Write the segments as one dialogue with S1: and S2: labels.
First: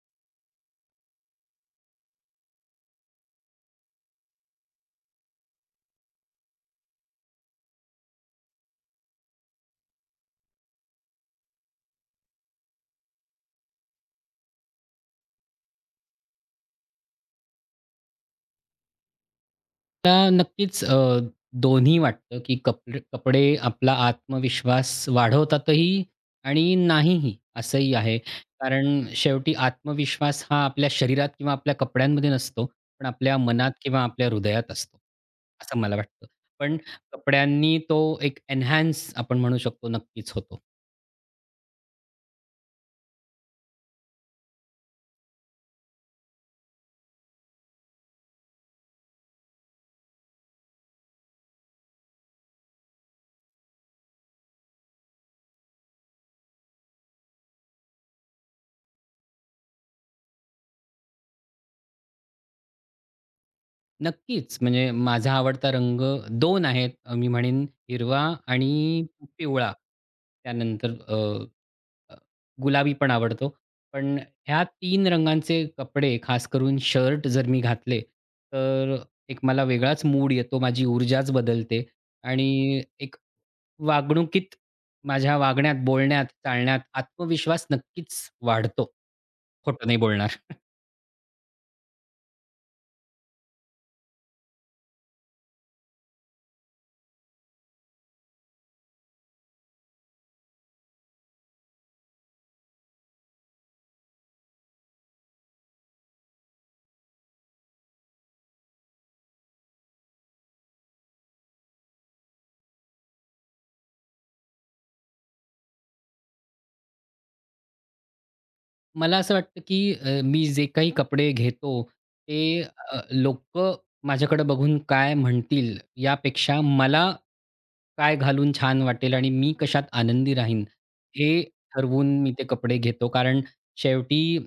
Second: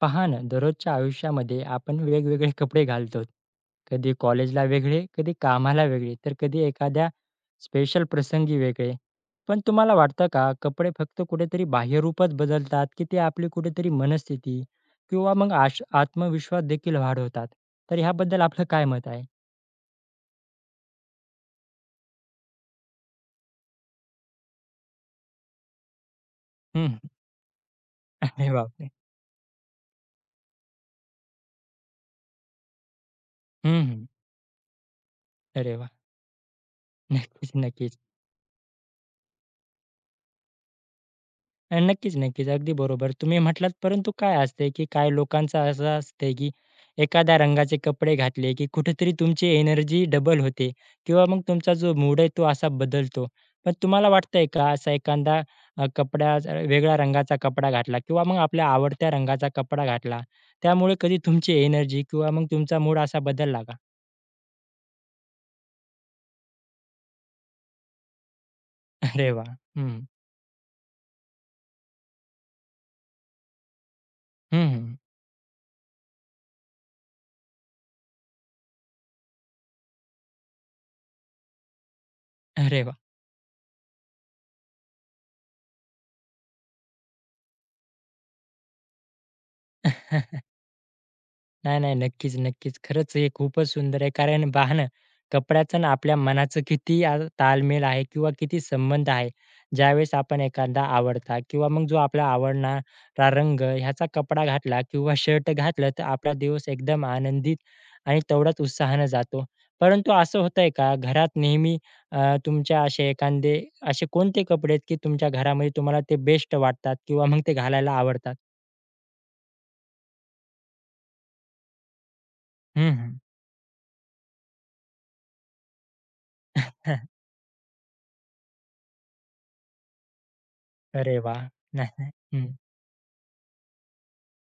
S1: पहा ना, दररोजच्या आयुष्यामध्ये आपण वेगवेगळे कपडे घालतो. कधी कॉलेजला वेगळे, कधी कामाला वेगळे, तर कधी एखाद्या स्पेशल प्रसंगी वेगळे. पण तुम्हाला वाटतं का, कपडे फक्त कुठेतरी बाह्यरूपच बदलतात, की ते आपली कुठेतरी मनस्थिती किंवा मग आत्मविश्वास देखील वाढवतात? तर ह्याबद्दल आपलं काय मत आहे?
S2: मला नक्कीच दोन्ही वाटतं, की कपडे कपडे आपला आत्मविश्वास वाढवतातही आणि
S1: हं.
S2: नाहीही असंही आहे.
S1: अरे बापरे!
S2: कारण शेवटी आत्मविश्वास हा आपल्या शरीरात किंवा आपल्या कपड्यांमध्ये नसतो, पण आपल्या मनात किंवा
S1: हं,
S2: आपल्या हृदयात असतो,
S1: अरे
S2: असं
S1: वाह!
S2: मला वाटतं. पण
S1: नक्कीच,
S2: कपड्यांनी
S1: नक्कीच.
S2: तो एक एन्हान्स आपण म्हणू शकतो नक्कीच होतो.
S1: नक्कीच, नक्कीच. अगदी बरोबर तुम्ही म्हटलात. परंतु काय असते, की काय लोकांचं असं असते, की एखाद्या रंगाचे कपडे घातले, की कुठेतरी तुमची एनर्जी डबल होते किंवा मग तुमचा जो मूड आहे तो असा बदलतो. पण तुम्हाला वाटतंय का असा एखादा कपडा वेगळ्या रंगाचा कपडा घातला किंवा मग आपल्या आवडत्या रंगाचा कपडा घातला, त्यामुळे कधी तुमची एनर्जी किंवा मग तुमचा मूड असा बदलला का?
S2: नक्कीच म्हणजे माझा आवडता रंग 2 आहेत. मी म्हणेन हिरवा आणि
S1: अरे वाह!
S2: पिवळा.
S1: हं,
S2: त्यानंतर अ, गुलाबी पण आवडतो. पण ह्या
S1: हं, हं.
S2: तीन रंगांचे कपडे, खास करून शर्ट जर मी घातले, तर एक मला वेगळाच मूड येतो. माझी ऊर्जाच बदलते
S1: अरे
S2: आणि
S1: वाह!
S2: एक वागणुकीत माझ्या वागण्यात, बोलण्यात, चालण्यात आत्मविश्वास नक्कीच वाढतो. खोटं नाही बोलणार.
S1: नाही, नाही. नक्कीच, नक्कीच. खरंच हे खूपच सुंदर आहे. कारण पहा कपड्याचं आणि आपल्या मनाचं किती ताळमेळ आहे किंवा किती संबंध आहे. ज्यावेळेस आपण एखादा आवडता किंवा मग जो आपला आवडणारा रंग ह्याचा कपडा घातला किंवा शर्ट घातलं, तर आपला दिवस एकदम आनंदित आणि तेवढ्याच उत्साहानं जातो. परंतु असं होतंय का घरात नेहमी तुमच्या असे कोणते कपडे आहेत, की तुमच्या घरामध्ये तुम्हाला ते बेस्ट वाटतात किंवा मग ते घालायला आवडतात?
S2: मला असं वाटतं, की मी जे काही कपडे घेतो ते
S1: हं, हं.
S2: लोकं माझ्याकडे बघून काय म्हणतील यापेक्षा मला काय घालून छान वाटेल आणि मी कशात आनंदी राहीन,
S1: अरे वाह!
S2: हे
S1: हं,
S2: ठरवून मी ते
S1: हं.
S2: कपडे घेतो. कारण शेवटी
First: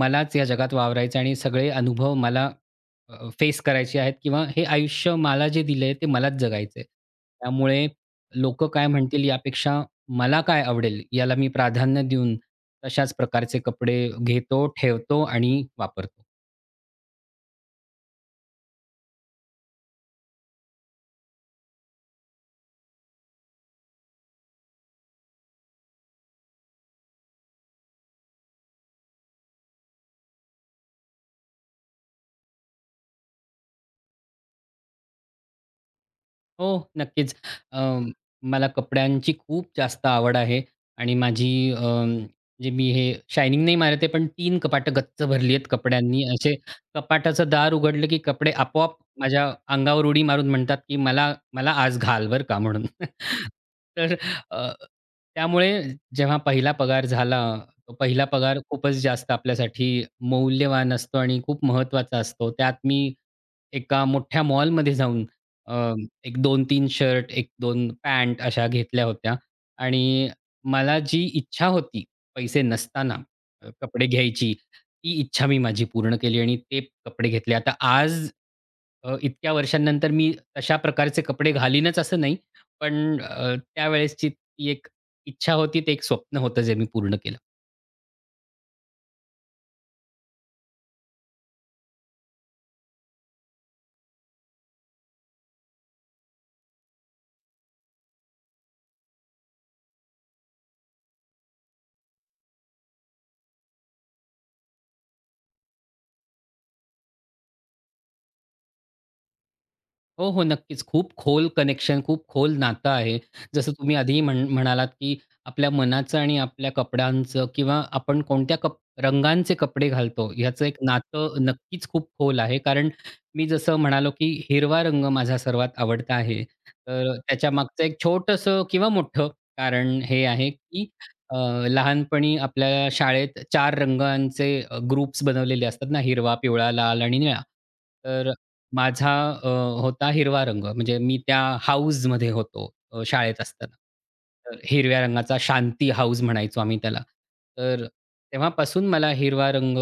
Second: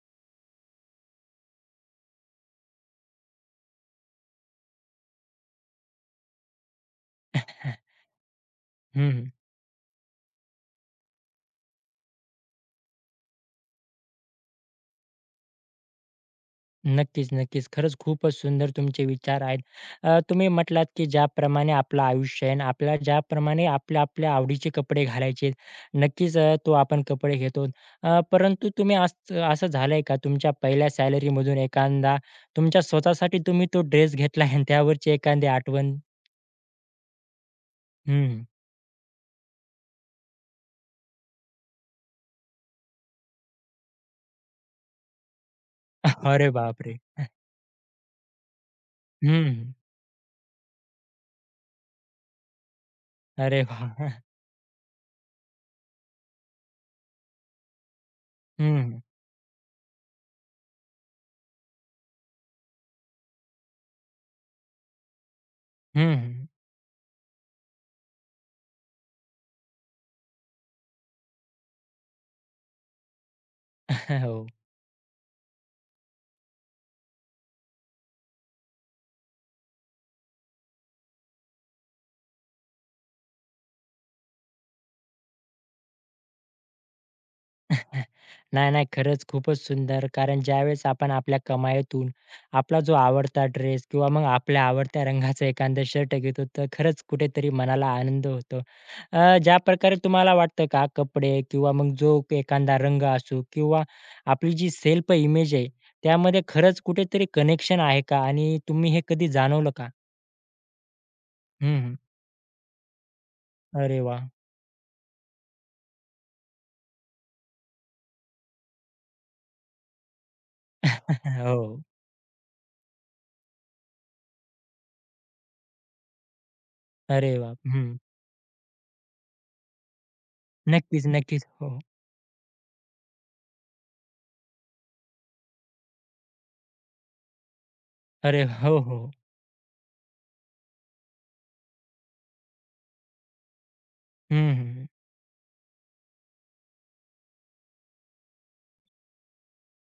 S2: मलाच या जगात वावरायचं आणि सगळे अनुभव मला फेस करायचे आहेत किंवा हे आयुष्य मला जे दिलंय ते मलाच जगायचंय.
S1: हं,
S2: त्यामुळे लोकं काय म्हणतील
S1: हं.
S2: यापेक्षा मला काय आवडेल याला मी प्राधान्य देऊन तशाच प्रकारचे कपडे घेतो, ठेवतो आणि वापरतो.
S1: नक्कीच, नक्कीच. खरंच खूपच सुंदर तुमचे विचार आहेत. तुम्ही म्हटलात, की ज्याप्रमाणे आपलं आयुष्य आहे आणि आपल्याला ज्याप्रमाणे आपल्या-आपल्या आवडीचे कपडे घालायचे. नक्कीच तो आपण कपडे घेतो. परंतु तुम्ही असं असं झालंय का तुमच्या पहिल्या सॅलरीमधून एखादा तुमच्या स्वतःसाठी तुम्ही तो ड्रेस घेतलाय आणि त्यावरची एखादी आठवण?
S2: हो, नक्कीच. अं,
S1: हं.
S2: मला कपड्यांची खूप जास्त आवड आहे आणि माझी म्हणजे मी हे शायनिंग नाही मारत पण 3 कपाटं गच्च भरली आहेत कपड्यांनी.
S1: अरे
S2: असे
S1: बापरे!
S2: कपाटाचं दार उघडलं, की कपडे आपोआप माझ्या
S1: हं.
S2: अंगावर उडी मारून म्हणतात, की "मला मला आज घाल बरं का" म्हणून.
S1: अरे वाह!
S2: तर अ, त्यामुळे जेव्हा पहिला पगार झाला, तो पहिला पगार
S1: हं,
S2: खूपच
S1: हं.
S2: जास्त आपल्यासाठी मौल्यवान असतो आणि खूप महत्त्वाचा असतो. त्यात मी एका मोठ्या मॉलमध्ये जाऊन अ एक दोन तीन शर्ट, एक दोन पॅन्ट अशा घेतल्या होत्या आणि मला जी इच्छा होती पैसे नसताना, कपडे
S1: हो.
S2: घ्यायची, ती इच्छा मी माझी पूर्ण केली आणि ते कपडे घेतले. आता आज इतक्या वर्षांनंतर मी तशा प्रकारचे कपडे घालीनच असं नाही, पण त्यावेळेसची ती एक इच्छा होती, ते एक स्वप्न होतं जे मी पूर्ण केलं.
S1: नाही, नाही. खरंच खूपच सुंदर. कारण ज्यावेळेस आपण आपल्या कमाईतून आपला जो आवडता ड्रेस किंवा मग आपल्या आवडत्या रंगाचं एखादं शर्ट घेतो, तर खरंच कुठेतरी मनाला आनंद होतो. ज्याप्रकारे तुम्हाला वाटतं का कपडे किंवा मग जो एखादा रंग असो किंवा आपली जी सेल्फ इमेज आहे, त्यामध्ये खरंच कुठेतरी कनेक्शन आहे का? आणि तुम्ही हे कधी जाणवलं का?
S2: हो, हो. नक्कीच. खूप खोल
S1: हं, हं.
S2: कनेक्शन, खूप खोल नातं आहे. जसं तुम्ही
S1: अरे
S2: आधी
S1: वाह!
S2: म्हणालात, की आपल्या मनाचं आणि आपल्या कपड्यांचं किंवा आपण कोणत्या रंगांचे कपडे घालतो, ह्याचं एक नातं
S1: हो.
S2: नक्कीच खूप खोल आहे. कारण मी जसं म्हणालो, की हिरवा रंग माझा सर्वात आवडता आहे. तर
S1: अरे वाह!
S2: त्याच्यामागचं
S1: हं.
S2: एक छोटंसं किंवा मोठं कारण हे आहे, की
S1: नक्कीच,
S2: अ,
S1: नक्कीच. हो.
S2: लहानपणी आपल्या शाळेत 4 रंगांचे ग्रुप्स बनवलेले असतात ना, हिरवा, पिवळा, लाल आणि निळा. तर
S1: अरे हो, हो.
S2: माझा होता हिरवा रंग. म्हणजे मी त्या हाऊसमध्ये होतो, शाळेत असताना.
S1: हं,
S2: तर
S1: हं.
S2: हिरव्या रंगाचा शांती हाऊस म्हणायचो आम्ही त्याला. तर तेव्हापासून मला हिरवा रंग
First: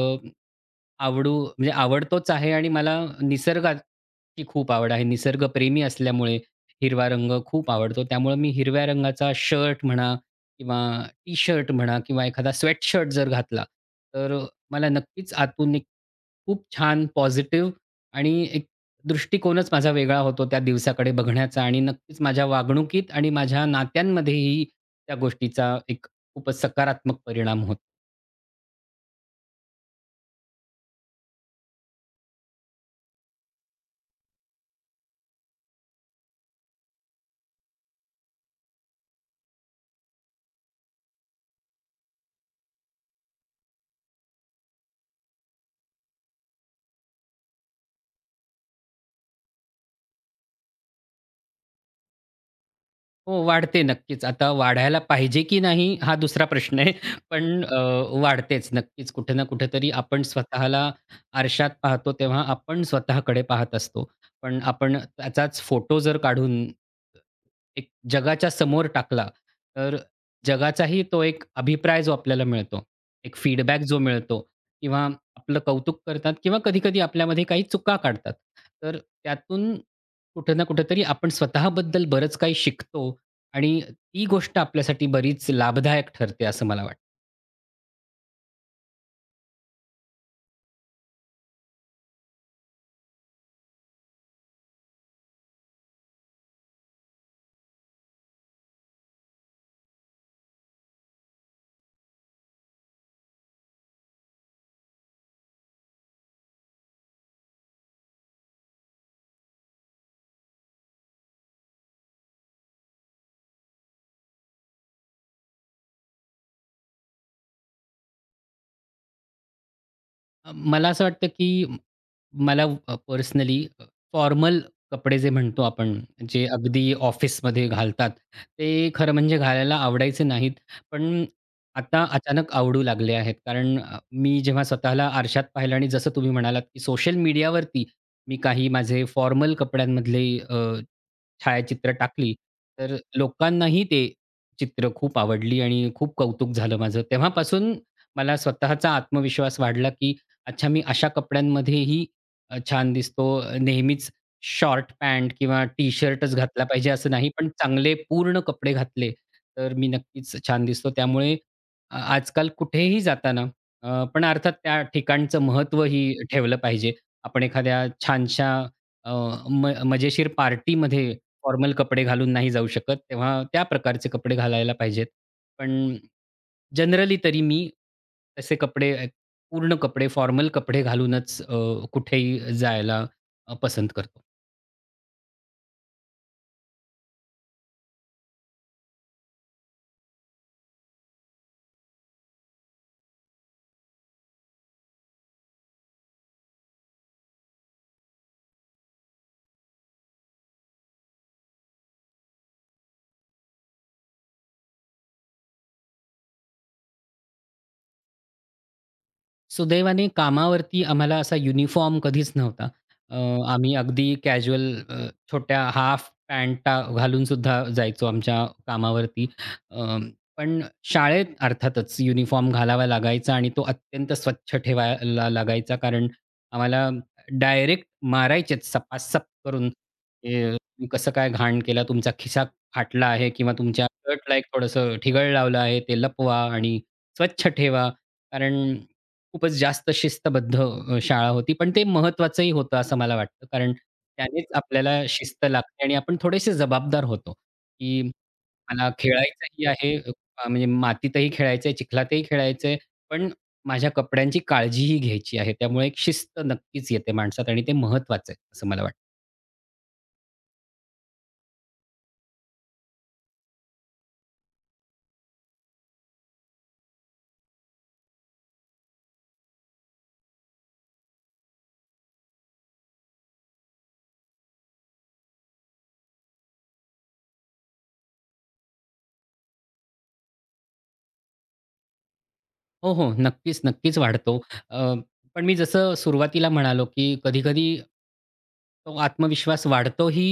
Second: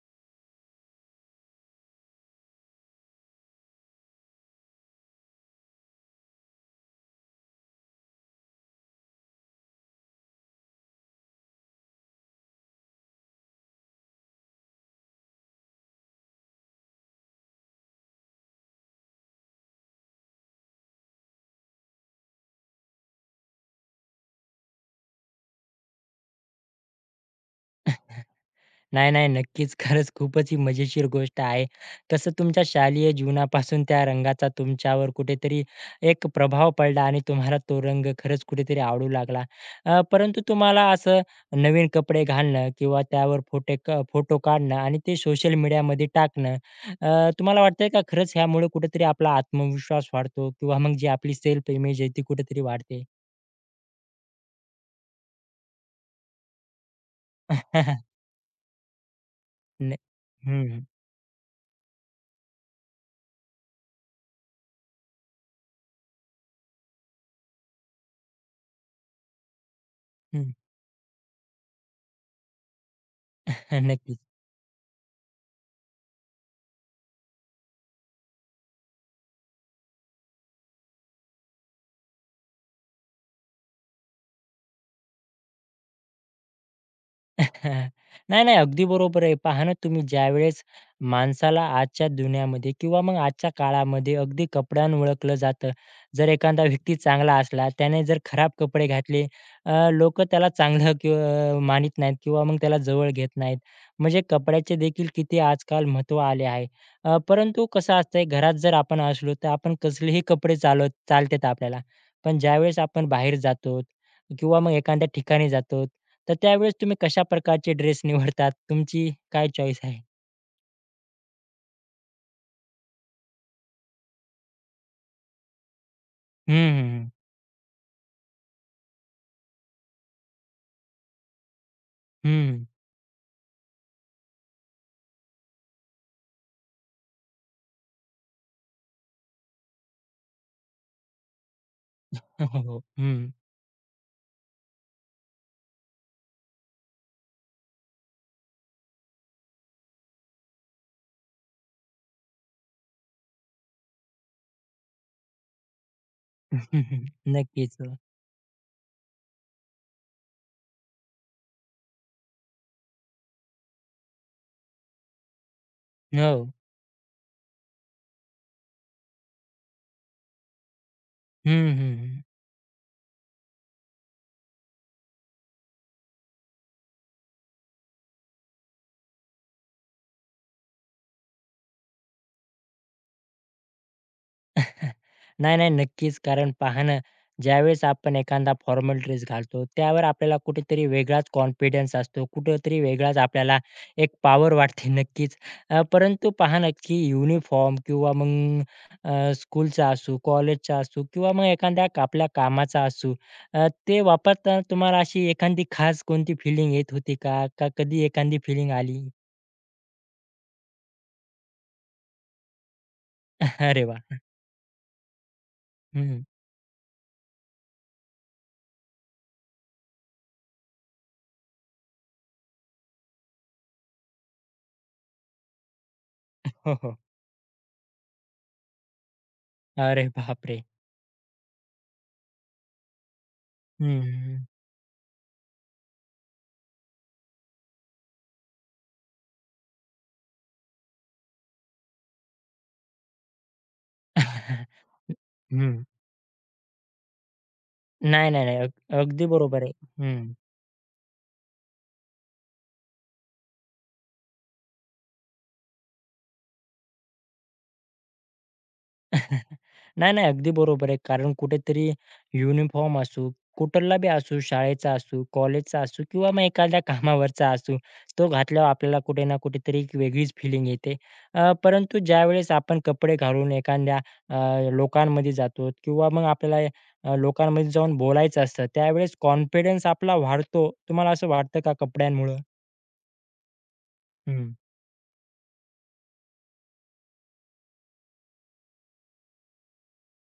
S2: आवडू म्हणजे आवडतोच आहे आणि मला निसर्गाची खूप आवड आहे. निसर्गप्रेमी असल्यामुळे हिरवा रंग खूप आवडतो. त्यामुळे मी हिरव्या रंगाचा शर्ट म्हणा किंवा टी-शर्ट म्हणा किंवा एखादा स्वेटशर्ट जर घातला, तर मला नक्कीच आतून एक खूप छान पॉझिटिव्ह आणि एक दृष्टिकोनच माझा वेगळा होतो त्या दिवसाकडे बघण्याचा आणि नक्कीच माझ्या वागणुकीत आणि माझ्या नात्यांमध्येही त्या गोष्टीचा एक खूपच सकारात्मक परिणाम होतो.
S1: नाही, नाही. नक्कीच. खरंच खूपच ही मजेशीर गोष्ट आहे. कसं तुमच्या शालेय जीवनापासून त्या रंगाचा तुमच्यावर कुठेतरी एक प्रभाव पडला आणि तुम्हाला तो रंग खरंच कुठेतरी आवडू लागला. परंतु तुम्हाला असं नवीन कपडे घालणं किंवा त्यावर फोटे क फोटो काढणं आणि ते सोशल मीडियामध्ये टाकणं, तुम्हाला वाटतंय का खरंच ह्यामुळे कुठेतरी आपला आत्मविश्वास वाढतो किंवा मग जी आपली सेल्फ इमेज आहे ती कुठेतरी वाढते?
S2: हो, वाढते नक्कीच. आता वाढायला पाहिजे की नाही हा दुसरा प्रश्न आहे. पण वाढतेच नक्कीच. कुठे ना कुठेतरी
S1: न
S2: आपण
S1: हं,
S2: स्वतःला
S1: हं.
S2: आरशात पाहतो तेव्हा आपण स्वतःकडे पाहत असतो. पण आपण त्याचाच फोटो जर काढून एक जगाच्या समोर टाकला, तर जगाचाही तो एक अभिप्राय जो आपल्याला मिळतो, एक फीडबॅक जो
S1: नक्कीच.
S2: मिळतो किंवा आपलं कौतुक करतात किंवा कधी-कधी आपल्यामध्ये काही चुका काढतात. तर त्यातून कुठे ना कुठेतरी आपण स्वतःबद्दल बरंच काही शिकतो आणि ती गोष्ट आपल्यासाठी बरीच लाभदायक ठरते असं मला वाटतं.
S1: नाही, नाही. अगदी बरोबर आहे. पहा ना, तुम्ही ज्यावेळेस माणसाला आजच्या दुनियामध्ये किंवा मग आजच्या काळामध्ये अगदी कपड्यानं ओळखलं जातं. जर एखादा व्यक्ती चांगला असला, त्याने जर खराब कपडे घातले, लोकं त्याला चांगलं कि मानीत नाहीत किंवा मग त्याला जवळ घेत नाहीत. म्हणजे कपड्याचे देखील किती आजकाल महत्त्व आले आहे. परंतु कसं असतंय, घरात जर आपण असलो, तर आपण कसलेही कपडे चालतात आपल्याला. पण ज्यावेळेस आपण बाहेर जातो किंवा मग एखाद्या ठिकाणी जातो तर त्यावेळेस तुम्ही कशा प्रकारचे ड्रेस निवडतात? तुमची काय चॉईस आहे?
S2: मला असं वाटतं की मला पर्सनली फॉर्मल कपडे जे म्हणतो आपण, जे
S1: हं, हं,
S2: अगदी
S1: हं.
S2: ऑफिसमध्ये घालतात, ते खरं म्हणजे घालायला आवडायचे नाहीत. पण आता अचानक
S1: हं.
S2: आवडू लागले आहेत. कारण मी जेव्हा स्वतःला आरशात पाहिलं आणि जसं तुम्ही म्हणालात, की सोशल मीडियावरती मी काही माझे फॉर्मल कपड्यांमधले छायाचित्र टाकली,
S1: हो, हो. हो.
S2: तर
S1: हं.
S2: लोकांनाही ते चित्र खूप आवडली आणि खूप कौतुक झालं माझं. तेव्हापासून मला स्वतःचा आत्मविश्वास वाढला, की अच्छा मी अशा कपड्यांमध्येही छान दिसतो. नेहमीच शॉर्ट पॅन्ट किंवा टी-शर्टच घातला पाहिजे असं नाही, पण
S1: नक्कीच.
S2: चांगले
S1: हो.
S2: पूर्ण कपडे घातले, तर मी नक्कीच छान दिसतो. त्यामुळे आजकाल कुठेही जाताना पण अर्थात त्या ठिकाणचं महत्त्वही
S1: हो.
S2: ठेवलं पाहिजे. आपण एखाद्या छानशा, अ, मजेशीर पार्टीमध्ये
S1: हं,
S2: फॉर्मल
S1: हं,
S2: कपडे
S1: हं.
S2: घालून नाही जाऊ शकत, तेव्हा त्या प्रकारचे कपडे घालायला पाहिजेत. पण जनरली तरी मी तसे कपडे, पूर्ण कपडे, फॉर्मल कपडे घालूनच, कुठेही जायला पसंत करतो.
S1: नाही, नाही. नक्कीच. कारण पहा ना, ज्यावेळेस आपण एखादा फॉर्मल ड्रेस घालतो, त्यावर आपल्याला कुठेतरी वेगळाच कॉन्फिडन्स असतो, कुठेतरी वेगळाच आपल्याला एक पॉवर वाटते नक्कीच. परंतु पहा ना, की युनिफॉर्म किंवा मग स्कूलचा असू, कॉलेजचा असू किंवा मग एखाद्या आपल्या कामाचा असू, ते वापरताना तुम्हाला अशी एखादी खास कोणती फीलिंग येत होती का? का कधी एखादी फीलिंग आली?
S2: सुदैवाने कामावरती आम्हाला असा युनिफॉर्म कधीच नव्हता. आम्ही
S1: अरे
S2: अगदी
S1: वाह!
S2: कॅज्युअल छोट्या हाफ
S1: हं.
S2: पॅन्टा घालून सुद्धा जायचो आमच्या कामावरती. अ, पण शाळेत अर्थातच युनिफॉर्म घालावा लागायचा आणि तो अत्यंत स्वच्छ ठेवायला लागायचा. कारण
S1: हो,
S2: आम्हाला
S1: हो.
S2: डायरेक्ट मारायचेच सपासप करून,
S1: अरे
S2: "ए,
S1: बापरे!
S2: तुम्ही कसं काय घाण केला? तुमचा खिसा फाटला आहे किंवा तुमच्या
S1: हं, हं.
S2: शर्टला एक थोडंसं ठिगळ लावलं आहे. ते लपवा आणि स्वच्छ ठेवा." कारण खूपच जास्त शिस्तबद्ध, शाळा होती. पण ते महत्त्वाचंही होतं असं मला वाटतं. कारण त्यानेच आपल्याला शिस्त
S1: हं.
S2: लागते आणि आपण थोडेसे जबाबदार होतो, की
S1: नाही, नाही, नाही. अग
S2: मला
S1: अगदी बरोबर
S2: खेळायचंही
S1: आहे.
S2: आहे,
S1: हं.
S2: म्हणजे मातीतही खेळायचंय, चिखलातही खेळायचंय, पण माझ्या कपड्यांची काळजीही घ्यायची आहे. त्यामुळे एक शिस्त नक्कीच येते माणसात आणि ते महत्त्वाचं आहे, असं मला वाटतं.
S1: नाही, नाही. अगदी बरोबर आहे. कारण कुठेतरी युनिफॉर्म असू, कुठला बी असू, शाळेचा असू, कॉलेजचा असू किंवा मग एखाद्या कामावरचा असू, तो घातल्यावर आपल्याला कुठे ना कुठेतरी एक वेगळीच फिलिंग येते. परंतु ज्यावेळेस आपण कपडे घालून एखाद्या लोकांमध्ये जातो किंवा मग आपल्याला लोकांमध्ये जाऊन बोलायचं असतं, त्यावेळेस कॉन्फिडन्स आपला वाढतो. तुम्हाला असं वाटतं का कपड्यांमुळं?
S2: हो, हो. नक्कीच, नक्कीच वाढतो.
S1: हं.
S2: अ, पण मी जसं सुरुवातीला म्हणालो, की कधी-कधी तो आत्मविश्वास वाढतोही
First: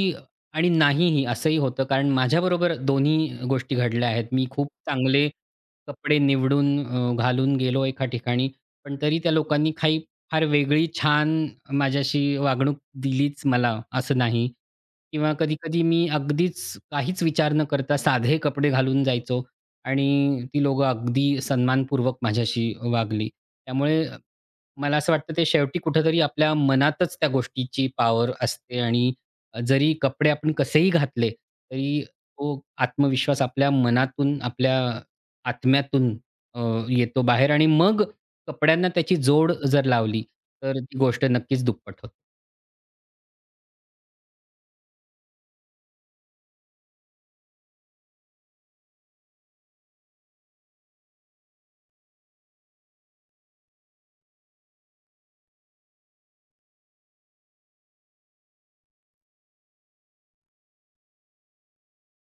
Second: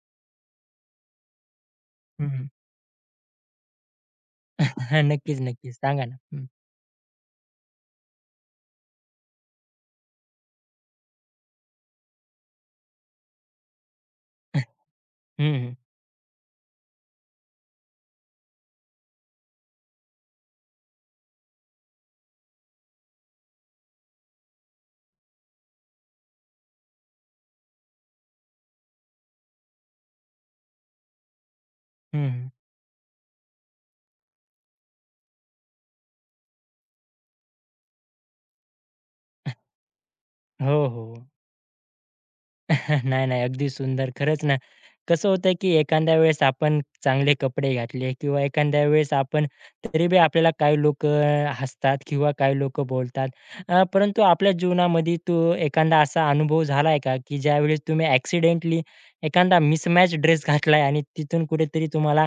S2: आणि नाहीही असंही होतं. कारण
S1: हं,
S2: माझ्याबरोबर दोन्ही गोष्टी घडल्या आहेत. मी खूप चांगले
S1: नक्कीच, नक्कीच. सांगा ना.
S2: कपडे
S1: हं.
S2: निवडून, घालून गेलो एका ठिकाणी, पण तरी त्या लोकांनी काही फार वेगळी छान माझ्याशी वागणूक दिलीच मला असं नाही.
S1: हं,
S2: किंवा कधी-कधी मी अगदीच काहीच विचार न करता साधे कपडे घालून जायचो. आणि ती लोकं अगदी सन्मानपूर्वक माझ्याशी वागली. त्यामुळे मला असं वाटतं ते शेवटी कुठेतरी आपल्या मनातच त्या गोष्टीची पॉवर असते आणि जरी कपडे आपण कसेही घातले, तरी
S1: हं.
S2: तो आत्मविश्वास आपल्या मनातून, आपल्या आत्म्यातून अ, येतो बाहेर आणि मग कपड्यांना त्याची जोड जर लावली,
S1: हो,
S2: तर ती गोष्ट
S1: हो.
S2: नक्कीच दुप्पट होते.
S1: नाही, नाही. अगदी सुंदर. खरंच ना, कसं होतं की एखाद्या वेळेस आपण चांगले कपडे घातले किंवा एखाद्या वेळेस आपण तरी बी आपल्याला काही लोकं हसतात किंवा काही लोकं बोलतात. परंतु आपल्या जीवनामध्ये तो एखादा असा अनुभव झाला का, की ज्यावेळेस तुम्ही एक्सिडेंटली एखादा मिसमॅच ड्रेस घातलाय आणि तिथून कुठेतरी तुम्हाला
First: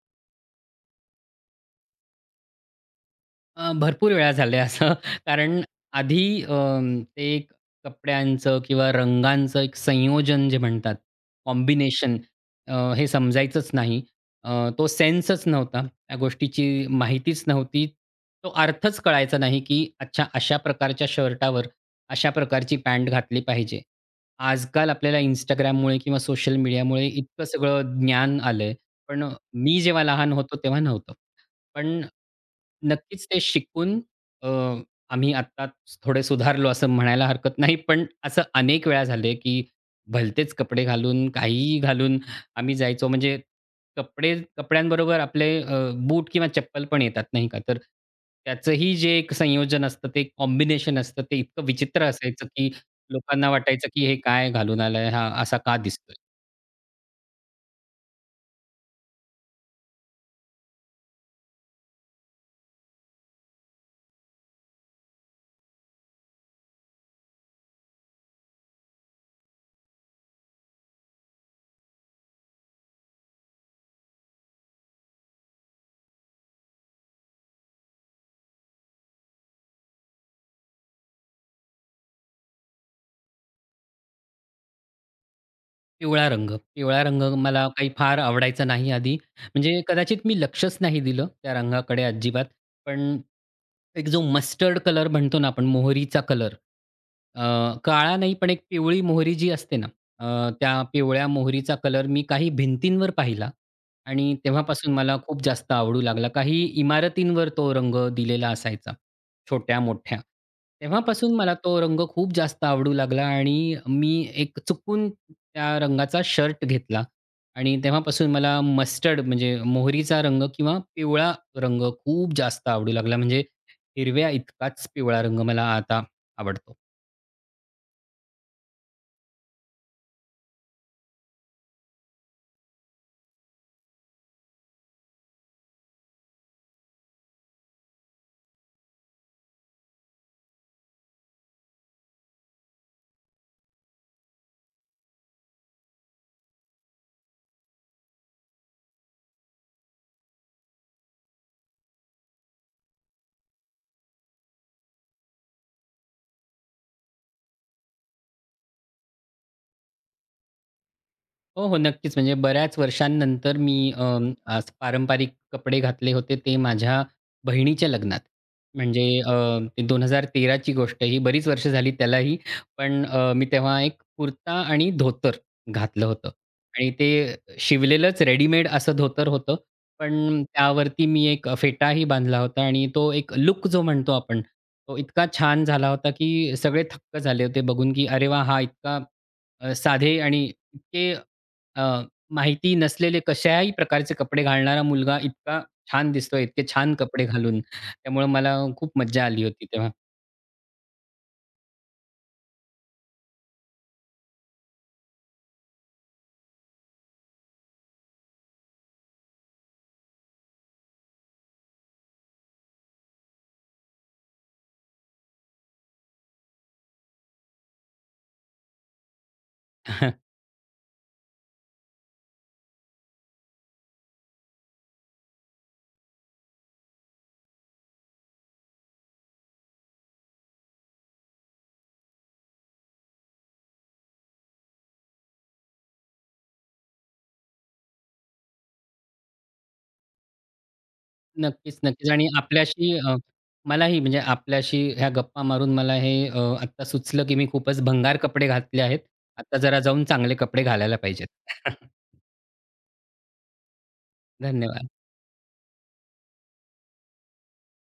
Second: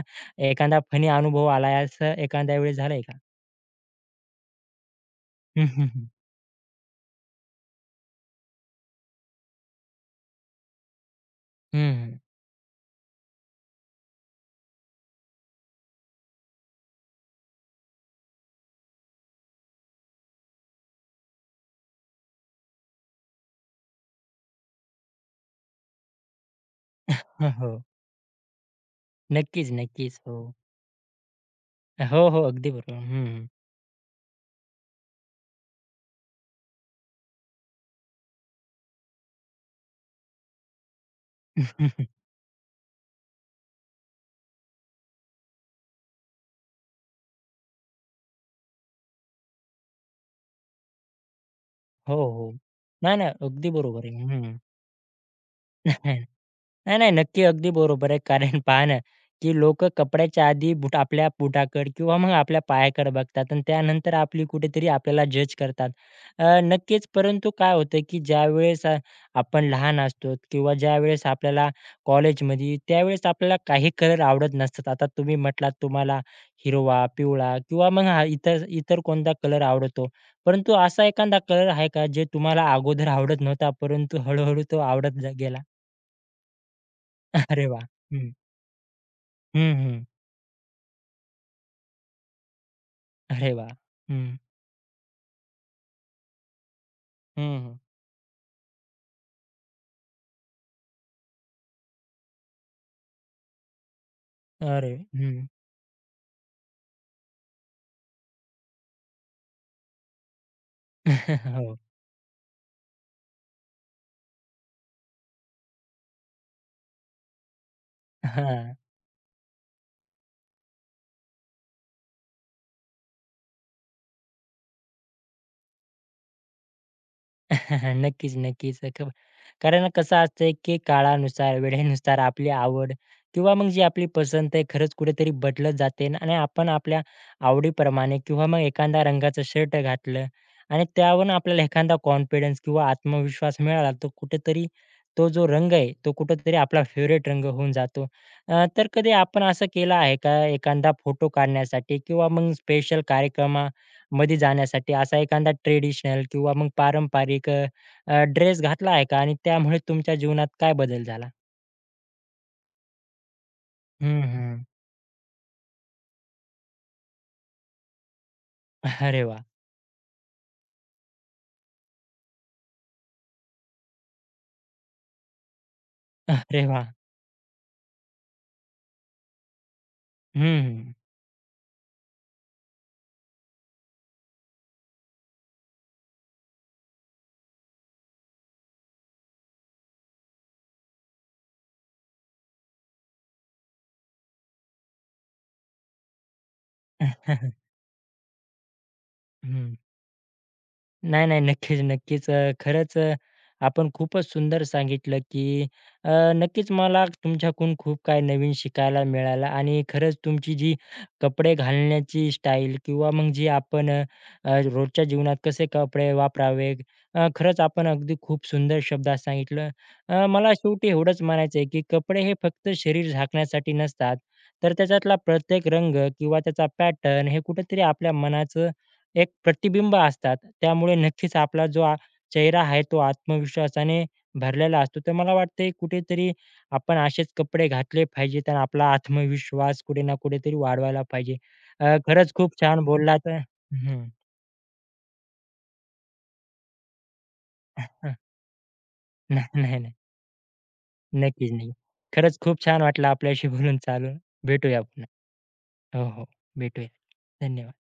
S1: एखादा फनी अनुभव आलाय असं एखाद्या वेळेस झालंय का?
S2: भरपूर वेळा झालंय असं. कारण
S1: हं, हं, हं.
S2: आधी ते एक कपड्यांचं किंवा रंगांचं एक संयोजन जे म्हणतात, कॉम्बिनेशन
S1: हं,
S2: हे समजायचंच नाही. अ, तो सेन्सच नव्हता. त्या गोष्टीची माहितीच नव्हती. तो अर्थच कळायचा नाही, की अच्छा अशा प्रकारच्या शर्टावर अशा प्रकारची पॅन्ट घातली पाहिजे. आजकाल आपल्याला Instagramमुळे किंवा सोशल मीडियामुळे इतकं
S1: हो, हो.
S2: सगळं ज्ञान आलंय. पण
S1: नक्कीच,
S2: मी जेव्हा
S1: नक्कीच.
S2: लहान
S1: हो.
S2: होतो तेव्हा नव्हतं. पण
S1: हो, हो. अगदी बरोबर.
S2: नक्कीच ते
S1: हं.
S2: शिकून, अ, आम्ही आत्ताच थोडे सुधारलो असं म्हणायला हरकत नाही. पण असं अनेक वेळा झालंय, की भलतेच कपडे घालून, काहीही घालून आम्ही जायचो. म्हणजे कपड्यांबरोबर आपले बूट किंवा चप्पल पण येतात नाही का. तर त्याचंही जे एक संयोजन असतं, ते कॉम्बिनेशन असतं, ते इतकं विचित्र
S1: हो,
S2: असायचं,
S1: हो.
S2: की
S1: नाही, नाही.
S2: लोकांना
S1: अगदी
S2: वाटायचं,
S1: बरोबर
S2: की हे
S1: आहे.
S2: काय
S1: हं.
S2: घालून आलाय, हा असा का दिसतोय?
S1: नाही, नाही. नक्की. अगदी बरोबर आहे. कारण पहा ना, की लोकं कपड्याच्या आधी आपल्या बुटाकडे किंवा मग आपल्या पायाकडे बघतात आणि त्यानंतर आपली कुठेतरी आपल्याला जज करतात. नक्कीच. परंतु काय होतं, की ज्यावेळेस आपण लहान असतो किंवा ज्यावेळेस आपल्याला कॉलेजमध्ये त्यावेळेस आपल्याला काही कलर आवडत नसतात. आता तुम्ही म्हटलात तुम्हाला हिरवा, पिवळा किंवा मग हा इतर इतर कोणता कलर आवडतो. परंतु असा एखादा कलर आहे का, जे तुम्हाला अगोदर आवडत नव्हता, परंतु हळू तो आवडत गेला?
S2: पिवळा रंग. पिवळा रंग
S1: अरे
S2: मला
S1: वाह!
S2: काही फार
S1: हं.
S2: आवडायचा नाही आधी.
S1: हं,
S2: म्हणजे
S1: हं.
S2: कदाचित मी लक्षच नाही दिलं त्या रंगाकडे अजिबात. पण
S1: अरे वाह!
S2: एक जो
S1: हं.
S2: मस्टर्ड कलर म्हणतो ना आपण, मोहरीचा कलर. अ,
S1: हं, हं.
S2: काळा नाही पण एक पिवळी मोहरी जी असते ना, त्या पिवळ्या मोहरीचा कलर मी काही भिंतींवर पाहिला आणि
S1: अरे!
S2: तेव्हापासून मला खूप
S1: हं.
S2: जास्त आवडू लागला. काही इमारतींवर तो रंग दिलेला असायचा. छोट्या-मोठ्या. तेव्हापासून मला
S1: हो.
S2: तो रंग खूप जास्त आवडू लागला आणि मी एक चुकून त्या रंगाचा शर्ट घेतला आणि तेव्हापासून मला
S1: हां.
S2: मस्टर्ड म्हणजे मोहरीचा रंग किंवा पिवळा रंग खूप जास्त आवडू लागला. म्हणजे हिरव्या इतकाच पिवळा रंग मला आता आवडतो.
S1: नक्कीच, नक्कीच. कारण कसं असतंय, की काळानुसार, वेळेनुसार आपली आवड किंवा मग जी आपली पसंत आहे खरंच कुठेतरी बदलत जाते न, आणि आपण आपल्या आवडीप्रमाणे किंवा मग एखादा रंगाचं शर्ट घातलं आणि त्यावरून आपल्याला एखादा कॉन्फिडन्स किंवा आत्मविश्वास मिळाला, तर कुठेतरी तो जो रंग आहे, तो कुठेतरी आपला फेव्हरेट रंग होऊन जातो. तर कधी आपण असं केलं आहे का, एखादा फोटो काढण्यासाठी किंवा मग स्पेशल कार्यक्रमा मध्ये जाण्यासाठी असा एखादा ट्रेडिशनल किंवा मग पारंपरिक ड्रेस घातला आहे का? आणि त्यामुळे तुमच्या जीवनात काय बदल झाला?
S2: हो, हो. नक्कीच. म्हणजे बऱ्याच वर्षांनंतर मी,
S1: हं, हं.
S2: अस पारंपरिक कपडे घातले होते. ते माझ्या बहिणीच्या लग्नात. म्हणजे
S1: अरे
S2: अ,
S1: वाह!
S2: ते 2013 ची गोष्ट, ही बरीच वर्ष झाली त्यालाही. पण मी तेव्हा एक कुर्ता आणि धोतर घातलं होतं
S1: अरे वाह!
S2: आणि ते शिवलेलंच रेडीमेड असं धोतर होतं.
S1: हं,
S2: पण
S1: हं.
S2: त्यावरती मी एक फेटाही बांधला होता आणि तो एक लूक जो म्हणतो आपण, तो इतका छान झाला होता, की सगळे थक्क झाले होते बघून, की "अरे वाह! हा इतका साधे आणि इतके" अ, माहिती नसलेले कशाही प्रकारचे कपडे घालणारा मुलगा इतका छान दिसतोय, इतके छान कपडे घालून. त्यामुळे मला खूप मज्जा आली होती
S1: हं.
S2: तेव्हा.
S1: नाही, नाही. नक्कीच, नक्कीच. खरंच आपण खूपच सुंदर सांगितलं, की अ, नक्कीच मला तुमच्याकडून खूप काही नवीन शिकायला मिळालं आणि खरंच तुमची जी कपडे घालण्याची स्टाईल किंवा मग जी आपण अ, अ, रोजच्या जीवनात कसे कपडे वापरावे, खरंच आपण अगदी खूप सुंदर शब्दात सांगितलं. मला शेवटी एवढंच म्हणायचं आहे, की कपडे हे फक्त शरीर झाकण्यासाठी नसतात, तर त्याच्यातला प्रत्येक रंग किंवा त्याचा पॅटर्न हे कुठेतरी आपल्या मनाचं एक प्रतिबिंब असतात. त्यामुळे नक्कीच आपला जो चेहरा आहे तो आत्मविश्वासाने भरलेला असतो. तर मला वाटतंय कुठेतरी आपण असेच कपडे घातले पाहिजेत आणि आपला आत्मविश्वास कुठे ना कुठेतरी वाढवायला पाहिजे.
S2: नक्कीच, नक्कीच. आणि
S1: खरंच खूप छान
S2: आपल्याशी,
S1: बोललात
S2: मलाही
S1: हं.
S2: म्हणजे आपल्याशी ह्या गप्पा मारून मला हे, आत्ता सुचलं की मी खूपच भंगार कपडे घातले आहेत. आता
S1: नाही, नाही,
S2: जरा
S1: नाही.
S2: जाऊन चांगले कपडे घालायला पाहिजेत.
S1: नक्कीच, नक्कीच. खरंच खूप छान वाटलं आपल्याशी बोलून चालून. भेटूया
S2: धन्यवाद.
S1: पुन्हा. हो, हो. भेटूया. धन्यवाद.